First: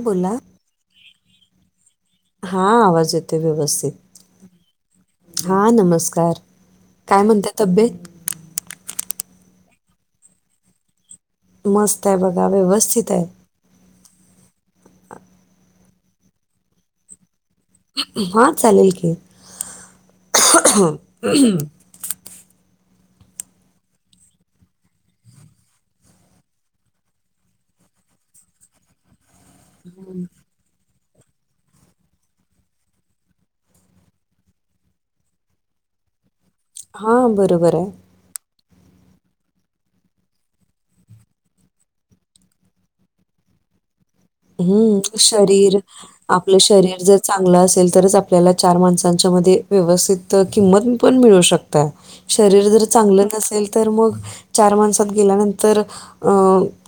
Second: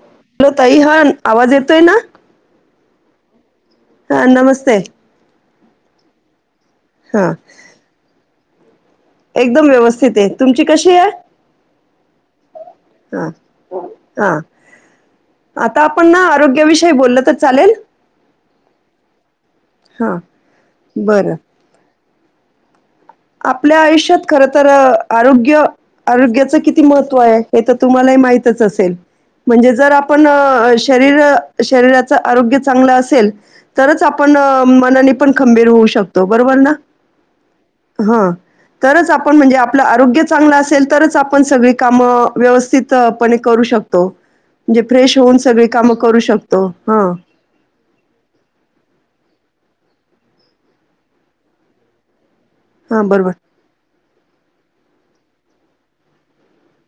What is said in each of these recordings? बोला हलो ताई हा अ आवाज येतोय ना हा आवाज येतोय व्यवस्थित हा नमस्ते हा नमस्कार काय हा म्हणते तब्येत एकदम व्यवस्थित हे तुमची कशी आहे मस्त आहे बाबा व्यवस्थित आहे हा हा आता आपण ना आरोग्याविषयी बोलल तर चालेल हा चालेल की हा बरं आपल्या आयुष्यात खर तर अ आरोग्य आरोग्याचं किती महत्त्व आहे हे तर तुम्हालाही माहीतच असेल म्हणजे जर आपण अ शरीर शरीराच आरोग्य चांगलं असेल तरच आपण अ मनाने पण खंबीर होऊ शकतो बरोबर ना हा बरोबर आहे हा तरच आपण म्हणजे आपलं आरोग्य चांगलं असेल तरच आपण सगळी कामं अ व्यवस्थित पणे करू शक म्हणजे हं, फ्रेश होऊन सगळी शरीर काम करू आपलं शकतो शरीर हा जर चांगलं असेल तरच आपल्याला चार माणसांच्या मध्ये व्यवस्थित किंमत पण मिळू शकते शरीर जर हां. चांगलं बरोबर, नसेल तर मग चार माणसात गेल्यानंतर अ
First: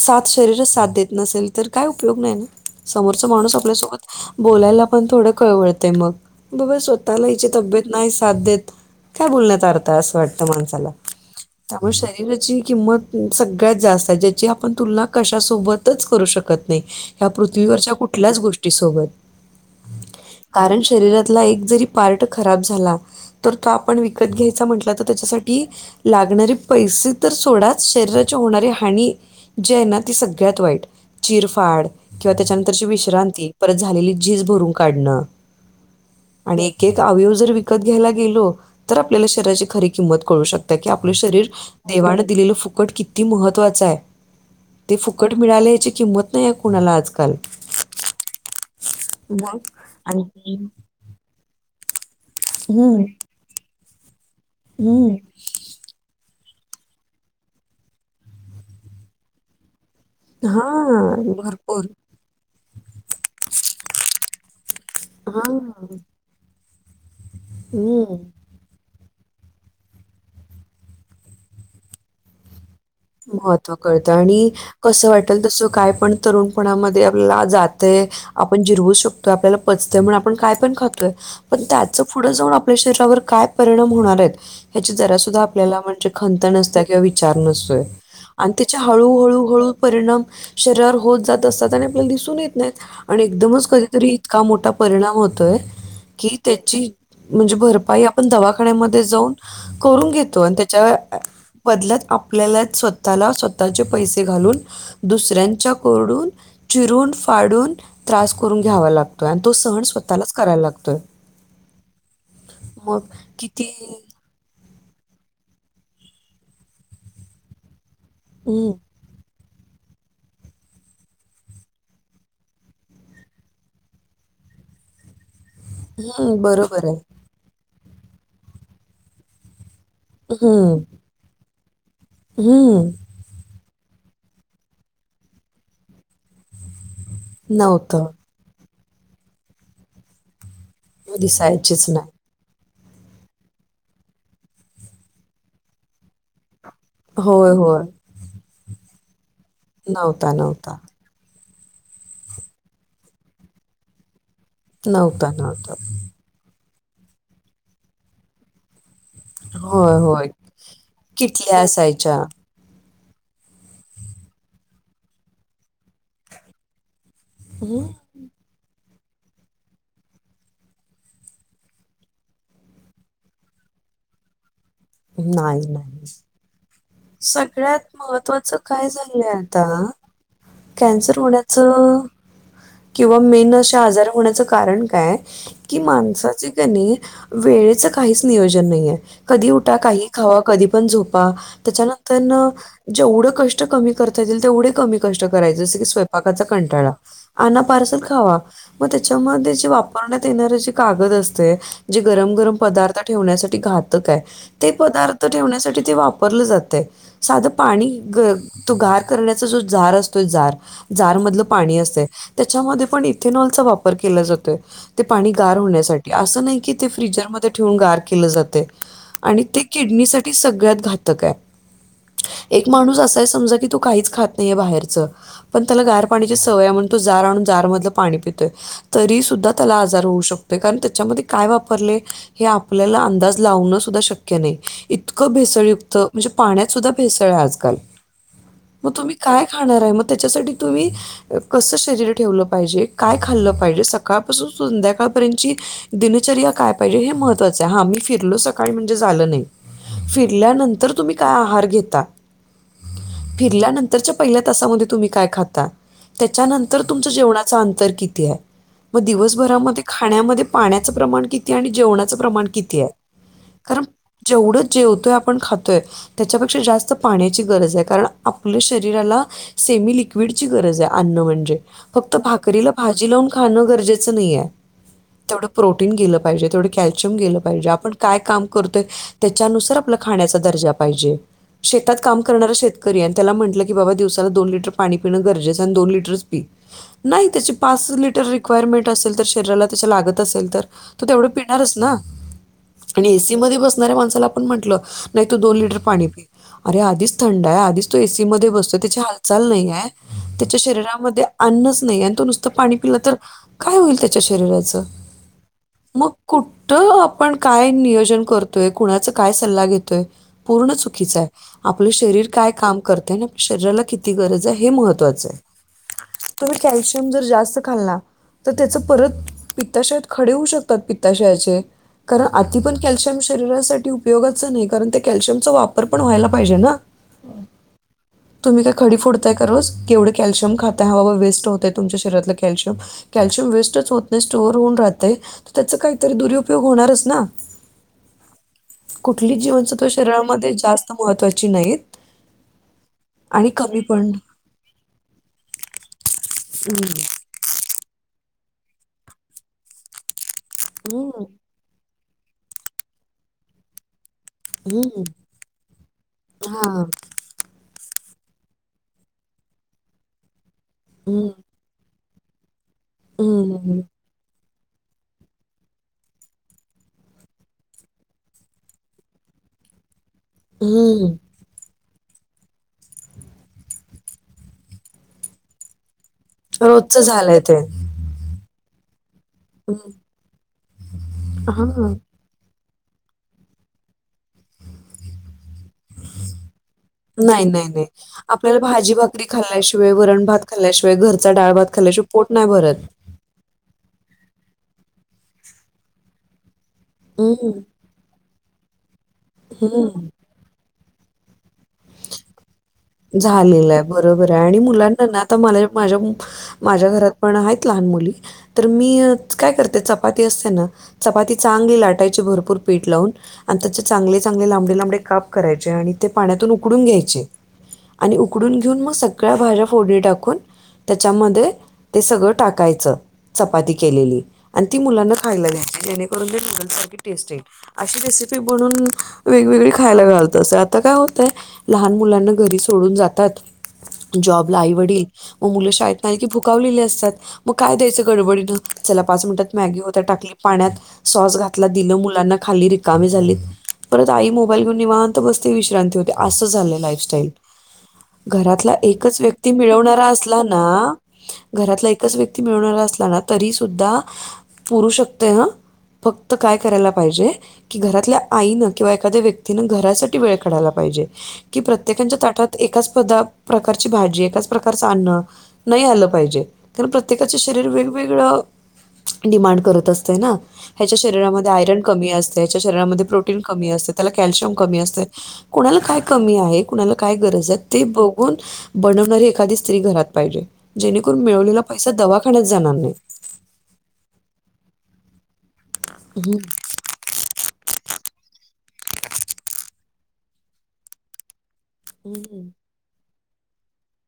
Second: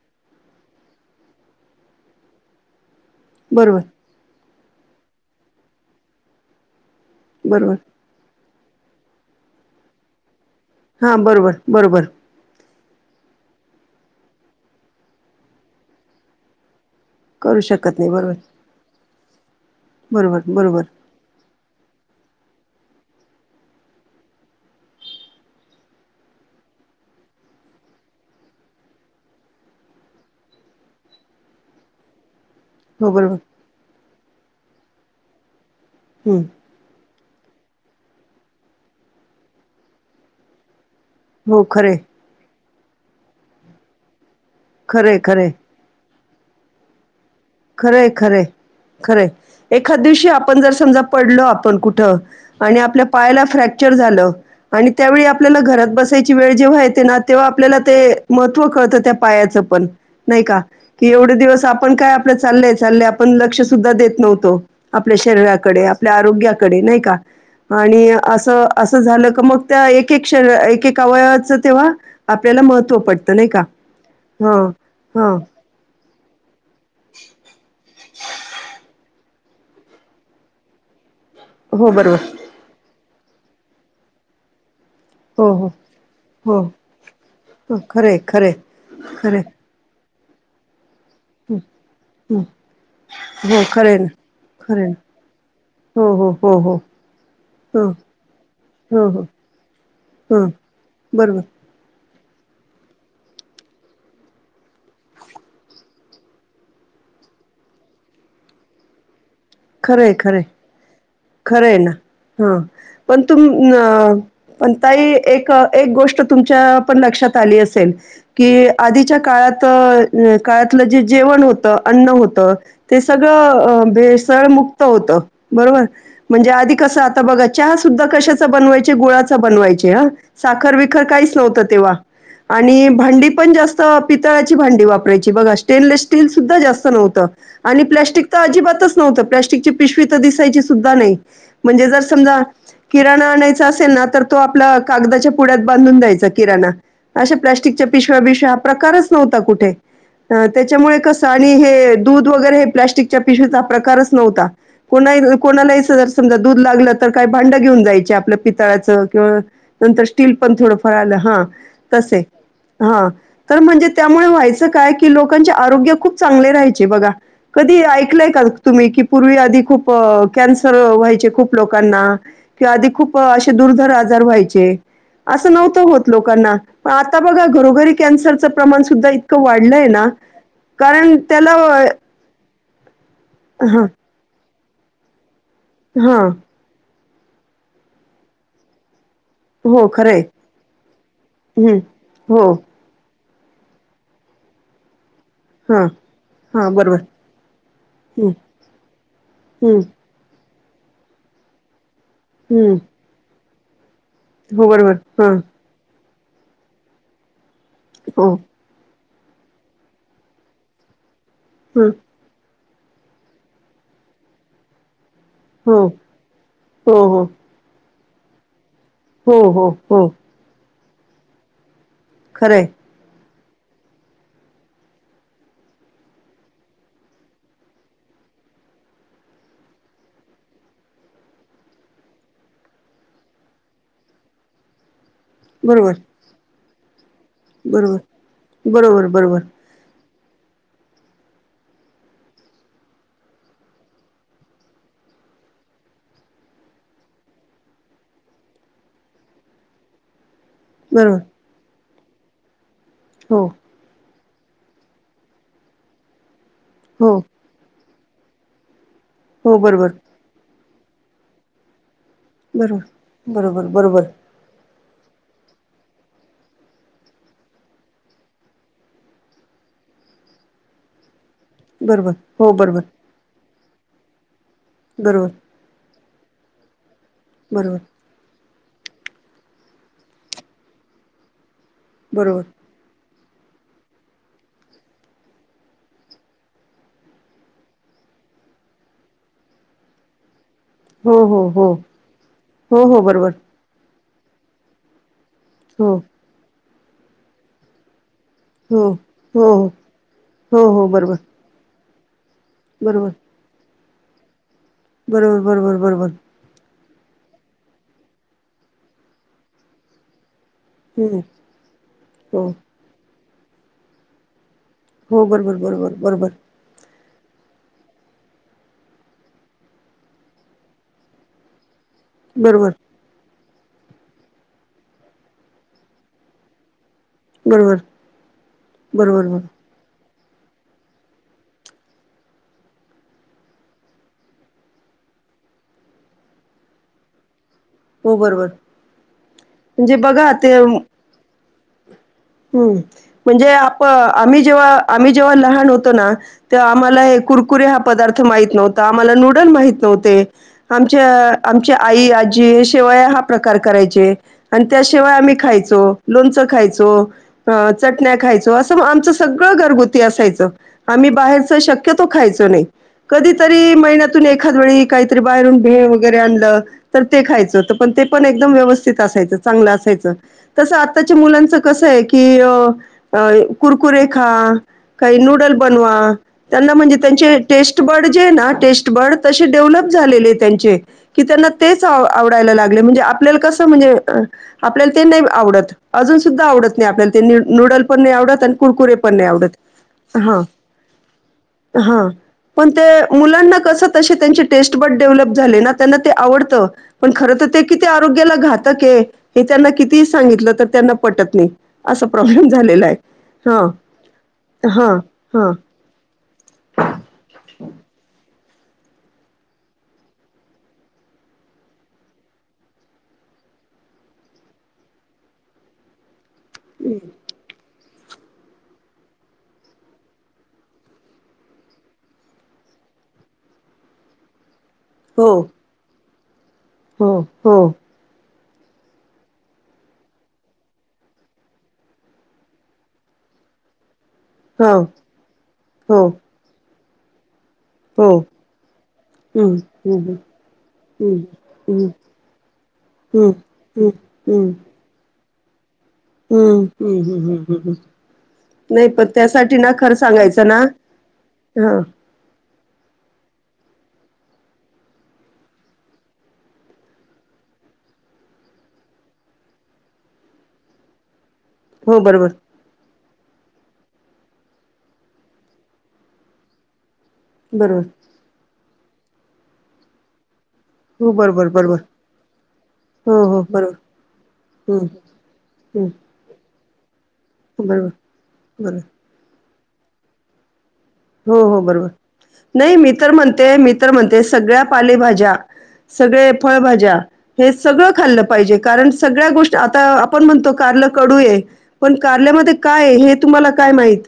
साथ शरीरच साथ देत नसेल तर काय उपयोग नाही ना समोरचा माणूस बरोबर, आपल्यासोबत बोलायला पण थोडं कळवळतय मग बाबा स्वतःला हिची बरोबर. तब्येत नाही साथ देत काय बोलण्यात अर्थ आहे असं वाटतं माणसं हां, बरोबर, त्यामुळे बरोबर. शरीराची किंमत सगळ्यात जास्त आहे ज्याची आपण तुलना कशासोबतच करू शकत नाही या करू पृथ्वीवरच्या शकत नाही. बरोबर, कुठल्याच गोष्टी सोबत बरोबर, कारण बरोबर. शरीरातला एक जरी पार्ट खराब झाला तर तो आपण विकत घ्यायचा म्हंटला तर त्याच्यासाठी लागणारे पैसे तर सोडाच शरीराची होणारी हानी जे आहे ना तेी सगळ्यात वाईट चिरफाड किंवा त्याच्यानंतरची हो, बरोबर. विश्रांती परत झालेली झीज भरून काढणं हम् आणि एक एक अवयव जर विकत घ्यायला गेलो तर आपल्याला शहराची खरी किंमत कळू शकते की आपलं शरीर हो, खरं आहे, देवानं दिलेलं फुकट किती महत्त्वाचं आहे ते खरं आहे, फुकट खरं आहे. मिळाले याची किंमत नाही या कुणाला आजकाल खरे खरे खरं एखाद दिवशी आपण जर समजा पडलो आपण कुठं आणि हम्म आपल्या पाया फ्रॅक्चर झा आणि हम्म त्याळी आपल्याला घरात बस त्याची वेळ जेव्हा येते ना तेव्हा आपल्याला ते महत्त्व कळतं त्या पायाचं पण नाही का हा कि एवढे दिवस भरपूर आपण का आपल चालय चालय आपण लक्ष सुद्धा देत नव्हतो आपल्या हा शरीराकडे आपल्या आरोग्या कडे नाही का आणि हम्म असं असं झालं क मग त्या एक एक कष एक एक अवयाचं तेव्हा आपल्याला महत्त्व पडतं नाही का महत्त्व कळतं आणि ह कसं हा वाटेल तसं काय पण तरुणपणामध्ये आपला जातय आपण जिरवू शकतो तो आपल्याला पचतय म्हण आपण काय पण खातोय पण हो, त्याच बरोबर. पुढं जाऊन आपल्या शरीवर काय परिणाम होणार आहेत ह्याची जरा ा हो, हो, आपल्याला म्हणजे खंत हो. नत किंवा विचार हो नसतोय खरंय आणि खरंय त्याच्या हळू खरंय हळू हळ परिणाम शरवर होत जात हं असतात आणि आपल्याला दिसून हं येत नाहीत आणि हो एकदमच खरंय कधीतरी ना इतका मोठा खरंय ना परिणाम होतोय हो हो की हो हो त्याची म्हणजे हो भरपाई आपण दवाखान्यामध्ये हो हो जाऊन करून घेतो हो आणि त्याच्या बरोबर बदल्यात आपल्याला स्वतःला स्वतःचे पैसे घालून दुसऱ्यांच्या कोडून चिरून फाडून त्रास करून घ्यावा लागतो आणि तो सहन खरंय स्वतःलाच खरंय करायला लागतोय खरं आहे ना हा मग पण तुम किती पण तही एक एक गोष्ट तुमच्या पण लक्षात आली असेल कि हम्म आधीच्या काळात काळातलं जे जेवण होतं अन्न होत ते सगळं भे सळ मुक्त होतं बरोबर हम्म म्हणजे आधी बरोबर आहे कसं आता बघायचं चहा सुद्धा कशाचा बनवायचे गुळाच बनवायचे ह साखर हम्म विखर काहीच नव्हतं तेव्हा आणि हम्म भांडी पण जास्त भ् नव्हतं अजिबातच नव्हत प्लास्टिकची पिशवी तर दिसायची सुद्धा नाही दिसायचीच म्हणजे जर नाही. समजा किराणा आणायचा असेल ना तर तो आपल्या कागदाच्या पुड्यात बांधून द्यायचा किराणा अशा होय, होय. प्लास्टिकच्या पिशव्या बिशव्या हा प्रकारच नव्हता कुठे नव्हता, नव्हता. त्याच्यामुळे कस आणि हे दूध वगैरे हे प्लास्टिकच्या पिशवीचा प्रकारच नव्हता कोणा नऊपन कोणालाही जर समजा दूध लागलं तर काय भांडं घेऊन जायचे आपल्या पितळाचं किं होय, नंतर होय. स्टील पण थोडं फळ आलं हा किटल्या असायच्या. तसे हा तर म्हणजे त्यामुळे व्हायचं काय कि लोकांचे आरोग्य खूप चांगले राहायचे बघा कधी हं. ऐकलंय का तुम्ही की पूर्वी आधी खूप कॅन्सर व्हायचे खूप लोकांना किंवा आधी खूप असे दुर्धर आजार व्हायचे असं नाही, नव्हतं नाही. होत लोकांना पण आता बघा घरोघरी सगळ्यात कॅन्सरचं महत्वाचं प्रमाण काय सुद्धा झालंय इतकं आता वाढलंय ना कारण कॅन्सर त्याला होण्याचं किंवा मेन अशा हां, आजार होण्याचं कारण काय कि हां. माणसाचे गण वेळेच काहीच नियोजन नाहीे कधी उठा हो, काही खरं आहे. खावा कधी पण झोपा हं. त्याच्यानंतर हो. न जेवढं कष्ट कमी करता येतीलल तेवढे कमी कष्ट करायचे जसं की हां. स्वयपाकाचा हां, कंटाळा बरोबर. अ् पार्सल हं, खावा मग त्याच्यामध्ये जे हं, वापरण्यात येणार जे कागद असते जे गरम गरम हं. पदार्थ ठेवण्यासाठी घातक आहे हो, ते बरोबर. पदार्थ हां. ठेवण्यासाठी ते वापरलं जातय साधं पाणी हो. तो गार करण्याचा जो जार असतोय जार जार मधलं पाणी हं. असतं त्याच्यामध्ये पण इथेनॉलचा वापर केला जातोय ते पाणी गार हो. होण्यासाठी असं नाही की ते हो, हो. फ्रीिजरमध्ये ठेवून गार केलं जाते हो, आणि ते हो, हो. किडनी साठी सगळ्यात घातक आहे खरं आहे. एक माणूस असा आहे समजा की तू काहीच खात नाहीये बाहेर पण त्याला गार पाण्याची सवय आहे म्हण तो जार आणून जार मधलं पाणी पितोय तरी सुद्धा त्याला आजार होऊ शकतो कारण त्याच्यामध्ये काय वापरले हे आपल्याला अंदाज लावणं सुद्धा शक्य नाही इतकं बरोबर, भेसळयुक्त म्हणजे पाण्यात सुद्धा ेळ आजल बरोबर, मग बरोबर, तुम्ही बरोबर. काय खाणार आहे मग त्याच्यासाठी तुम्ही कस शरीर ठेवलं पाहिजे काय खाल्लं पाहिजे सकाळपासून संध्याकाळपर्यंतची दिनचर्या काय पाहिजे हे महत्वाचं आहे हा आ म्ही फिरलो सकाळी म्हणजे झालं नाही फिरल्यानंतर तुम्ही बरोबर काय आहार घेता हो फिरल्यानंतरच्या पहि तामध्ये तुम्ही काय खाता त्याच्यानंतर तुमच हो जेवणाच अंतर किती आहे मग हो दिवसभरामध्ये बरोबर खाण्यामध्ये पाण्याचं प्रमाण किती आणि जेवणाच प्रमाण किती बरोबर आहे बरोबर कारण बरोबर जेवढं जेवतोय आपण खातोय त्याच्यापेक्षा जास्त पाण्याची गरज आहे कारण आपलं शरीर अण बरोबर भा हो बरोबर खाणं गरजेचं नाहीये बरोबर ते प्रोटन गेलं पाहिजे तेवढं कॅल्शियम गेलं पाजे बरोबर आपण काय काम करतोय त्याच्यानुसार आपला खाण्याचा दर्जा पाहिजे शेतात काम बरोबर करणार शेत आणि त्याला म्हटलं की बाबा दिवसाला दोन लिटर पाणी पिण गरजेचं आणि दोन लिटरच पी नाही त्याची पाच लिटर रिक्वायरमेंट असेल तर शरीराला त्याच्या लागत असेल तर तो हो तेवढं हो पिणारच हो ना हो हो आणि बरोबर एसी मध्ये बसणाऱ्या माणसाला आपण म्हंटलं नाही तू दोन लिटर हो पाणी पी अरे आधीच थंड आहे आधीच तो एसी मध्ये हो ची हालचाल हो हो नाही त्याच्या हो हो. बरोबर शरीरामध्ये अन्नच नाही आणि तो नुसतं पाणी पिलं तर बरोबर काय होईल त्याच्या शरीराचं बरोबर बरोबर बरोबर कुठ आपण काय नियोजन करतोय कुणाचा काय सल्ला घेतोय पूर्ण चुकीचं हम्म आहे आपलं शरीर हो काय काम करत आणि आपल्या शरीराला किती गरज आहे हे महत्व हो बरोबर बरोबर बरोबर कॅल्शियम जर जास्त खाल्ला तर त्याचं परत पित्ताशयात खडे होऊ शकतात पित्ताशयाचे कारण आधी बरोबर पण कॅल्शियम शरीरासाठी उपयोगाचं नाही कारण ते कॅल्शियमचा वापर पण व्हायला पाहिजे ना बरोबर तुम्ही का बरोबर खडीोडताय बरोबर कररो क केवढ कॅल्शिय खाता ह बा वेस्ट होत आहे तुमच्या शरीरातलं कॅल्शियम कॅल्शियम वेस्टच होत नाही स्टोअर होऊन राहते तर त्याचा काहीतरी दुरुपयोग होणारच ना हो बरोबर कुठली जीवनसत्व म्हणजे बघा शरीरामध्ये जास्त महत्त्वाची नाहीत हम्म म्हणजे आणि कमी आप पण आम्ही जेव्हा आम्ही जेव्हा लहान होतो ना ते आम्हाला हे कुरकुरी हा पदार्थ माहित नव्हता आम्हाला नूडल माहित नव्हते आमच्या हं, आमच्या आई आजी शिवाय हा प्रकार करायचे आणि हं. त्याशिवाय आम्ही खायचो लोणचं हां. खायचो चटण्या खायचो असं आमचं सगळं घरगुती असायचं आम्ही हं, बाहेरच शक तो खायच नाही कधीतरी हं, महिन्यातून एखाद वेळी काहीतरी बाहेरून भे वगैरे आणलं तर ते खायचं तर पण ते पण एकदम व्यवस्थित असायचं चांगलं असायचं तसं आताच्या हं. मुलांचं कसं आहे की कि अ कुरकुरे खा काही नूडल बनवा त्यांना म्हणजे रोजचं त्यांचे झालंय ते. टेस्ट बे बर् त डेव्हलप हं, झाले त्यां त्यां हां. आवडायला लाग म्हणजे आपल्या कस म्हणजे आपल्याला नाही आवत अजून सुधा आव ला नाही, नाही, नूड पण नाही आवडत आणि आपल्याला कुरकुरे पण भाजी-भाकरी नाही आवडत खाल्ल्याशिवाय, हा वरण-भात खाल्ल्याशिवाय, घरचा डाळ-भात हा खाल्ल्याशिवाय पोट नाही पण भरत. ते मुलांना कस त त्यां टेस्ट ब डेव्हलप झाले ना त्यांना ते आवडत पण खर तर हं, ते आरोग्याला घातक आहे हे त्यांना किती हं. सांगितलं तर त्यांना पटत नाही असा प्रॉब्लेम झालेला आहे हां, झालेलं आहे बरोबर आहे आणि हां, मुलांना ना आता हां. मला माझ्या माझ्या घरात पण आहेत लहान मुली तर मी काय करते चपाती असते ना चपाती चांगली लाटायची भरपूर पीठ लावून आणि त्याचे चांगले चांगले लांबडे लांबडे काप करायचे आणि ते पाण्यातून उकडून घ्यायचे आणि उकडून घेऊन मग सगळ्या भाज्या फोडीणी टाकून त्याच्यामध्ये ते सगळं टाकायचं चपाती केलेली आणि ती मुलांना हो, खायला घ्यायची जेणेकरून ते नूडल् सारखी हो, टेस्ट आहे हो, अशी रेसिपी बून वेगवेगळी खायला घालत अस आता काय होतंय लहान मुलांना घरी सोडून जात जब हो, आवड मु हो, शाेत चकावलेले असतात मग काय द्यायचं हो. गडबडीन चला पाच हं, मिनिटात मॅगी होत हं, हं, टाकली पाण्यात हं, सॉस घातला दि हं, मुलांना खाली रिकामी हं, हं, झाली हं, परत आई मोबाईल घेऊन नि बसती विश्रांती होती हम् हम्म हम् हम् ह ह् घरातला एकच व्यक्ती खरं मिळवणारा असला सांगायचं ना हां. घरातला तस व्यक्ती मिळवणार असला ना तरी सुद्धा पुरू शकते ना फक्त काय करायला पाहिजे कि घरातल्या आईनं किंवा एखाद्या व्यक्तीनं घरासाठी वेळ काडायला पाहिजे कि हो प्रत्येकच्या बरोबर, एकाच प्रकारची भाजी एकाच प्रकारचं अन्न नाही आलं पाहिजे कार प्रत्येकाचे शरीर बरोबर. वेगवेगळं डिमांड करत असत ना ह्याच्या हो बरोबर, शरीरामध्ये आयरन बरोबर. कमी असते ह्याच्या शरीरामध्ये हो, प्रोटीन हो, कमी बरोबर. असते त्याला कॅल्शियम कमी हं. असते कोुणाला हं काय कमी आहे कुणाला काय गरज आहे ते बरोबर बघून बरोबर बनवणारी एखादी स्त्री घरात पाहिजे जेणेकरून मिळवलेला पैसा दवाखान्यात जाणार नाही म म्हणते मित्र म्हणते सगळ्या पालेभाज्या सगळे हं, फळभाज्या हे सगळं खाल्लं पाहिजे कारण सगळ्या गोष्टी आता आपण म्हणतो कारल कडू आहे पण हं. कारल्यामध्ये काय हे तुम्हाला काय माहित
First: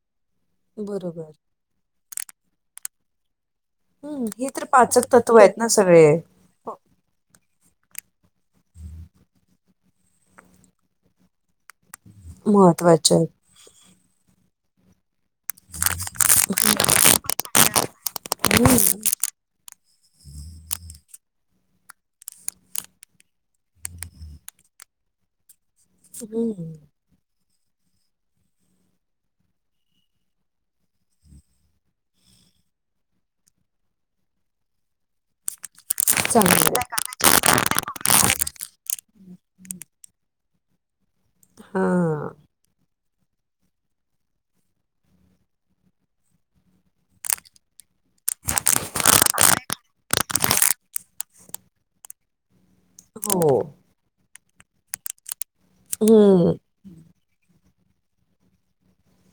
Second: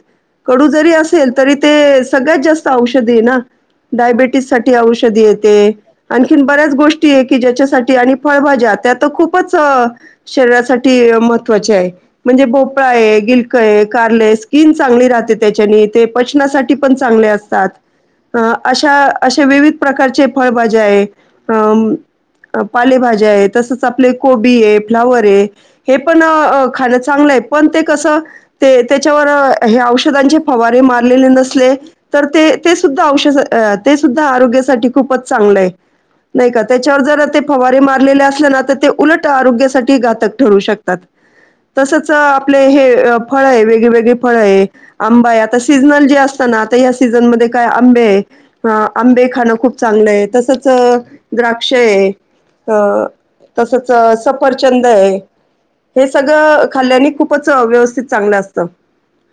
कडू जरी असेल बरोबर. तरी सत षध हं, डाबटी हे तर पाचक तत्व आहेत ना षधे सगळे. बऱ्याच गोष्टी आहे की ज्याच्यासाठी आणि फळभाज्या त्या तर खूपच शरीरासाठी महत्त्वाचे आहे म्हणजे भोपळा महत्वाचे आहे आहेत. गिलक आहे कार्लय स्किन चांगली राहते त्याच्याने ते ण चतात हं, अा असे विविध प्रकारचे फळभाज्या आहे अ पालेभाज्या आहे तसच आपले कोबी आहे फ्लावर आहे हे पण हं. खाण्या प त्या औषव नसले तर ते सुद्धा औष ते सुद्धा आरोग्यासाठी खूपच चांगलं आहे नाही का चांगलं आहे. त्याच्यावर जर ते फवारे मारलेले असल्या ना तर ते उलट आरोग्यासाठी घातक ठरू शकते तसच हां. आपले हे फळ आहे वेगळी वगळी फळ आहे आंबा आ सीजनल जे असत ना सीझन म काय आंबे आहे आंबे खाणं खूप चांगलं आहे तसच द्राक्ष आहे अ हो. तसच सफरचंद आहे हे हं, सगळं खाल्ल्याने खूपच व्यवस्थित चांगलं असतं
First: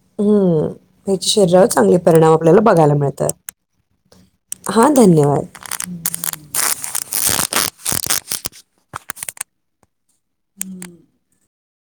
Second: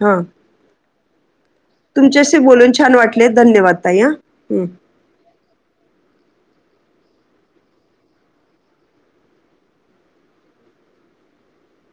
हा ह्म शरीरावर चांगले परिणाम तुमच्याशी आपल्याला बोलून छान बघायला वाटले धन्यवाद ताई हा हम्म. मिळतात ह धन्यवाद